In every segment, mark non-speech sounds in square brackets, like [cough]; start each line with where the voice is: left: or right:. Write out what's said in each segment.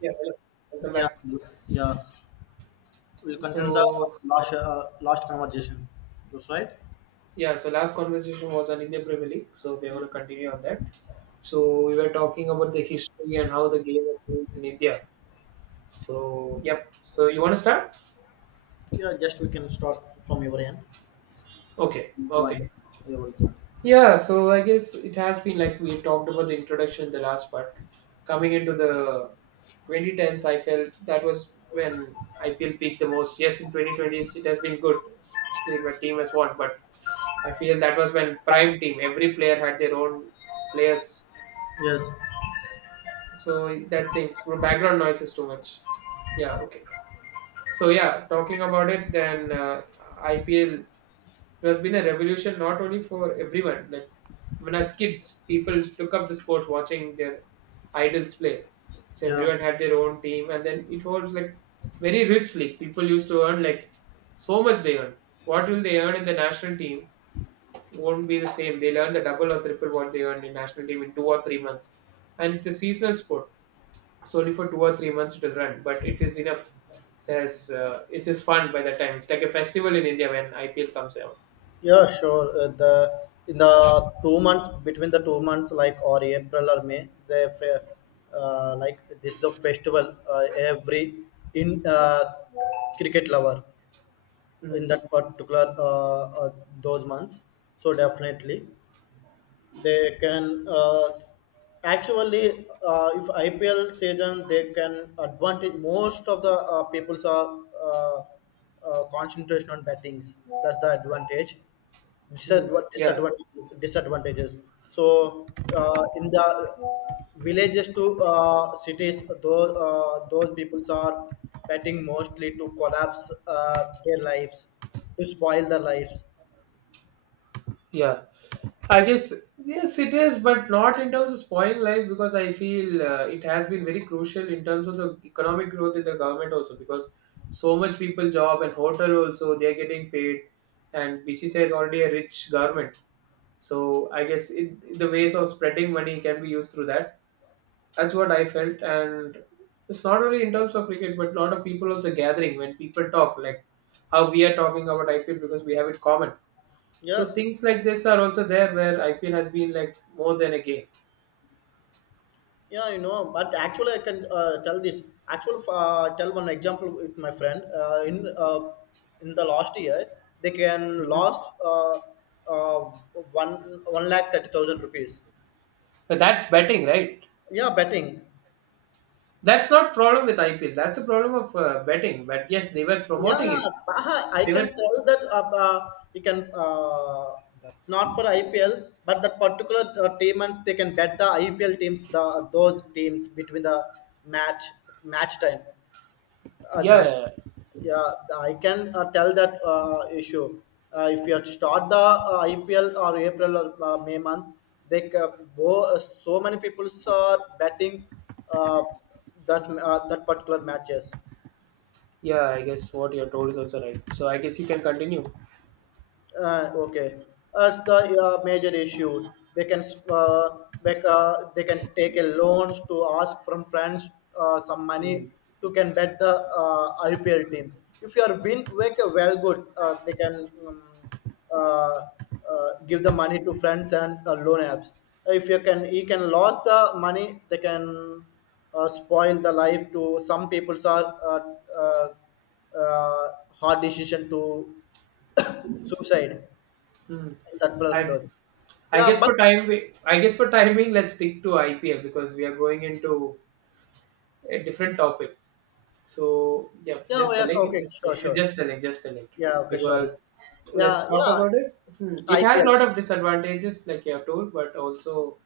right: Yeah, well, welcome
left: Yeah,
right: back.
left: yeah. We'll continue the
right: So,
left: last conversation. That's right.
right: yeah, so last conversation was on Indian Premier League, so we're going
left: Yeah,
right: to continue on that. So, we were talking about the history and how the game has changed in India. So, yep. So, you want to start?
left: yeah, just we can start from your end.
right: Okay, okay.
left: Join. Yeah, we'll join.
right: Yeah, so I guess it has been like we talked about the introduction in the last part. Coming into the 2010s, I felt that was when IPL peaked the most. Yes, in 2020s, it has been good, especially if my team has won, but I feel that was when prime team, every player had their own players.
left: Yes.
right: So that things, so background noise is too much. Yeah, okay. So yeah, talking about it, then IPL there has been a revolution not only for everyone. Like when as kids, people took up the sport watching their idols play. So
left: Yeah.
right: everyone had their own team, and then it was like very rich league. People used to earn like so much they earn. What will they earn in the national team? Won't be the same. They'll earn the double or triple what they earned in national team in 2 or 3 months. And it's a seasonal sport. It's only for 2 or 3 months it will run, but it is enough. Says It is fun by that time. It's like a festival in India when IPL comes out.
left: Yeah. Sure. The in the 2 months between the 2 months, like or April or May, like this is the festival every in cricket lover in
right: Mm,
left: that particular those months. So definitely, they can actually if IPL season they can advantage most of the people's are concentration on battings. That's the advantage. disadva-
right: yeah.
left: disadvan- disadvantages so in the villages to cities, those peoples are betting mostly to collapse their lives, to spoil their lives.
right: Yeah, I guess yes, it is, but not in terms of spoiling life because I feel it has been very crucial in terms of the economic growth in the government also because so much people job and hotel also they are getting paid, and BCCI is already a rich government, so I guess it, the ways of spreading money can be used through that. That's what I felt, and it's not only in terms of cricket, but a lot of people also gathering when people talk like how we are talking about IPL because we have it common, so
left: Yes.
right: things like this are also there where IPL has been like more than a game.
left: Yeah, you know, but actually, I can tell this. Actually, tell one example with my friend. In the last year, they can
right: Mhm.
left: lost uh, one lakh thirty thousand rupees.
right: But that's betting, right?
left: Yeah, betting.
right: That's not problem with IPL. That's a problem of betting. But yes, they were promoting
left: Yeah,
right: it.
left: Baha, I
right: They
left: can
right: were,
left: tell that you can. That's not for IPL, but that particular team, and they can bet the IPL teams, the those teams between the match match time. Uh,
right: yeah,
left: that's
right: yeah,
left: yeah. I can tell that issue. If you had start the IPL or April or May month, so many people are betting uh, thus that particular matches.
right: yeah. I guess what you're told is also right. So I guess you can continue.
left: Okay, that's the major issues. They can uh, they can take a loans to ask from friends some money
right: Mm.
left: to can bet the IPL teams. If you are win, make a well good. They can uh, uh, give the money to friends and loan apps. If you can, you can lose the money. They can spoil the life to some people's are uh, uh, hard decision to [coughs] suicide
right: Hmm.
left: in Tatpala
right: And
left: Lodge.
right: I
left: Yeah,
right: guess
left: but
right: for time, I guess for timing, let's stick to IPL because we are going into a different topic. So yeah,
left: yeah, oh,
right: just
left: yeah,
right: telling it,
left: okay,
right: just
left: sure,
right: [laughs]
left: sure.
right: just telling, just telling.
left: Yeah, okay, sorry.
right: Because let's
left: Yeah,
right: talk
left: yeah,
right: about it. Hmm. It has a
left: IPL.
right: lot of disadvantages, like you have told, but also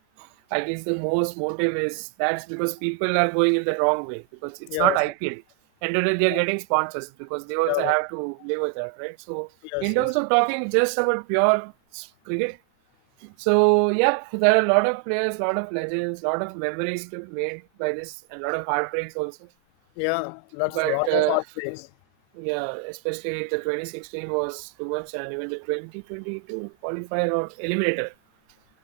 right: I guess the most motive is that's because people are going in the wrong way because it's not
left: Yes,
right: IPL. And then they are getting sponsors because they
left: yeah,
right: also
left: oh,
right: have to live with that, right? So in
left: yes, yes.
right: terms of talking just about pure cricket, so yep, there are a lot of players, lot of legends, lot of memories to made by this, and a lot of heartbreaks also.
left: Yeah, lots,
right: But
left: lot of heartbreaks.
right: yeah, especially the 2016 was too much, and even the 2022 qualifier or eliminator,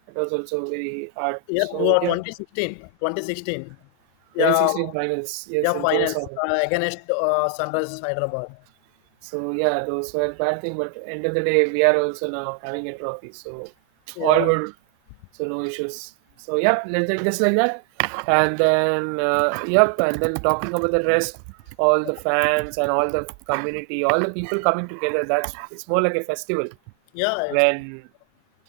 right: that was also very hard.
left: Yeah, two
right: So,
left: or
right: yep,
left: 2016, 2016. Yeah,
right: 2016 finals, yes,
left: yeah,
right: in Genus
left: finals
right: Open.
left: against Sunrise Hyderabad.
right: So, yeah, those were bad thing, but end of the day, we are also now having a trophy. So, all
left: Yeah,
right: good. So, no issues. So, yep, let's take just like that. And then talking about the rest, all the fans and all the community, all the people coming together, that's it's more like a festival
left: yeah, it's
right: when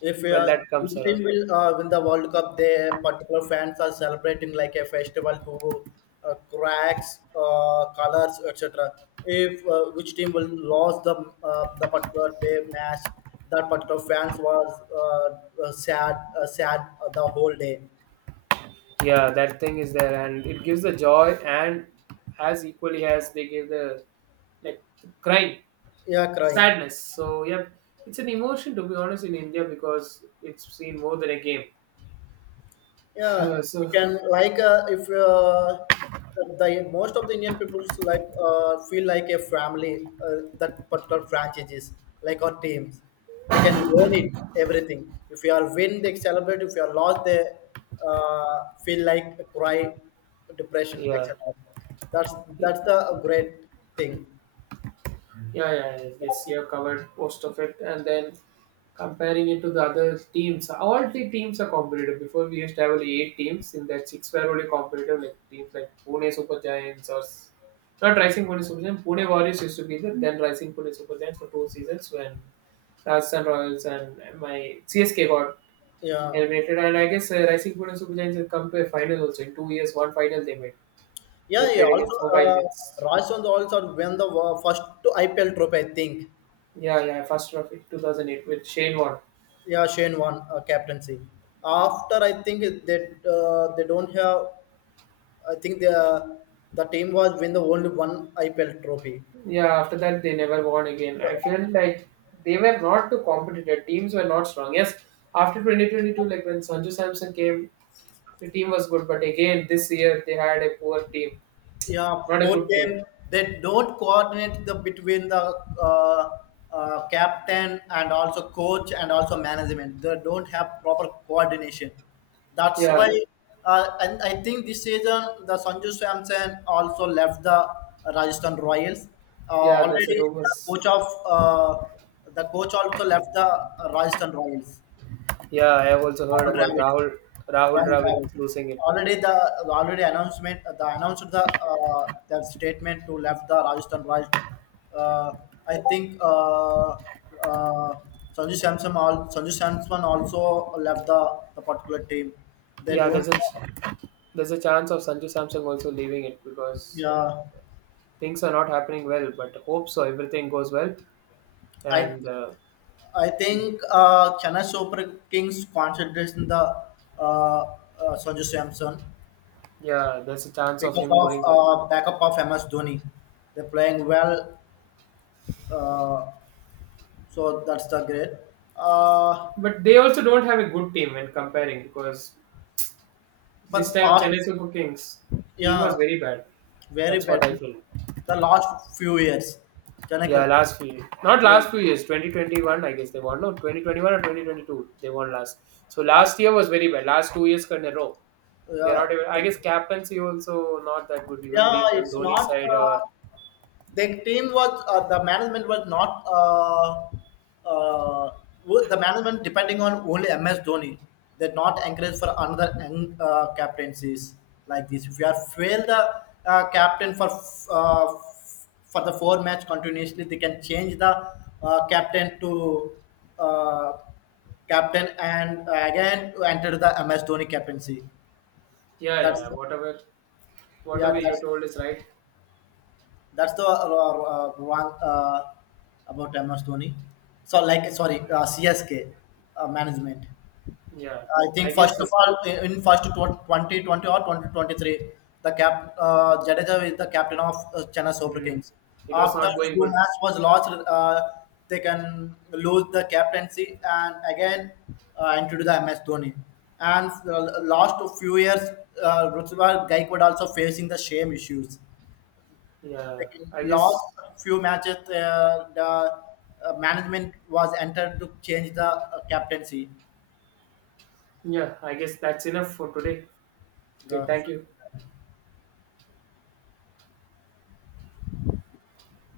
left: if
right: when that comes
left: which team
right: around.
left: will win the World Cup, their particular fans are celebrating like a festival to cracks, colors, etc. If which team will lose the particular day match, that particular fans was sad the whole day.
right: Yeah, that thing is there, and it gives the joy, and as equally as they give the like crying,
left: Yeah, crying.
right: sadness. So yeah, it's an emotion to be honest in India because it's seen more than a game.
left: Yeah,
right: [laughs]
left: you
right: so
left: can like if the most of the Indian peoples like feel like a family that particular franchises, like our teams, they can own it everything. If you are win, they celebrate. If you are lost, they feel like cry, depression,
right: yeah,
left: etc. that's
right: yeah,
left: that's the great thing.
right: yeah. I guess you have covered most of it, and then comparing it to the other teams, all the teams are competitive. Before we used to have only eight teams, in that six were only competitive, like teams like Pune Super Giants not Rising Pune Super Giants. Pune Warriors used to be there, then Rising Pune Super Giants for two seasons when Rajasthan Royals and my CSK got
left: Yeah,
right: eliminated. And I guess Rising Pune Super Giants had come to a final also in 2 years. One final they made. They
left: yeah, yeah,
right: played
left: also
right: against Mobile Indians.
left: Rajasthan also won the first IPL trophy, I think.
right: Yeah, yeah, first trophy 2008 with Shane Warne.
left: Yeah, Shane won captaincy. After, I think that they don't have. I think the team was win the only one IPL trophy.
right: Yeah, after that they never won again. I feel like they were not too competitive. Teams were not strong. Yes, after 2022, like when Sanju Samson came, the team was good. But again, this year they had a poor team,
left: Yeah,
right: not a
left: for
right: good team.
left: them, they don't coordinate the between the uh, captain and also coach and also management. They don't have proper coordination. That's why,
right: Yeah,
left: and I think this season, the Sanju Samson also left the Rajasthan Royals.
right: yeah, there's a
left: Already, the
right: rumors.
left: coach of the coach also left the Rajasthan Royals,
right: Yeah, I have also heard
left: Paul
right: about
left: Dravid
right: Rahul, Rahul
left: wrong driver.
right: Dravid losing it.
left: Already the already announcement, the announced the their statement to left the Rajasthan Royals. Uh, I think uh, Sanju Samson also left the particular team. They
right: Yeah,
left: don't.
right: there's a chance of Sanju Samson also leaving it because
left: Yeah,
right: things are not happening well. But hope so, everything goes well,
left: I
right: and
left: I think Chennai Super Kings concentration the uh, uh, Sanju Samson
right: yeah, there's a chance of
left: because
right: him going there.
left: of backup of MS Dhoni. They're playing well. Uh, So that's the great. Uh,
right: But they also don't have a good team when comparing because this
left: but
right: time Chennai
left: past,
right: Super Kings team
left: yeah,
right: was very bad.
left: very
right: That's
left: bad.
right: what I feel.
left: The last few years, Janaka,
right: Yeah, last few years. Not
left: yeah,
right: last few years, 2021, I guess they won. No, 2021 or 2022, they won last. So last year was very bad. Last 2 years in a row. They're not
left: yeah,
right: even, I guess captaincy also not that good, even
left: yeah.
right: being on
left: It's
right: Dhoni's
left: not.
right: side or,
left: The team was the management was not uh, the management depending on only MS Dhoni. They're not encouraged for another captaincies like this. If you are fail the captain uh, for the 4 match continuously, they can change the captain to uh, captain and again to enter the MS Dhoni captaincy.
right: yeah,
left: That's
right: whatever
left: yeah,
right: you told is right.
left: that's the wrong about MS Dhoni. So like sorry, CSK management.
right: Yeah,
left: I
right: I
left: think first
right: guess
left: of all in first 2020 or 2023, the cap Jadeja is the captain of Chennai Super
right: mm,
left: Kings.
right: it was
left: After
right: not going
left: few
right: good.
left: match was lost, they can lose the captaincy and again enter to the MS Dhoni. And last few years, Rutuba Gaikwad also facing the same issues. They
right: Yeah, I guess,
left: lost a few matches. The management was entered to change the captaincy.
right: yeah, I guess that's enough for today. Okay,
left: The
right: thank you.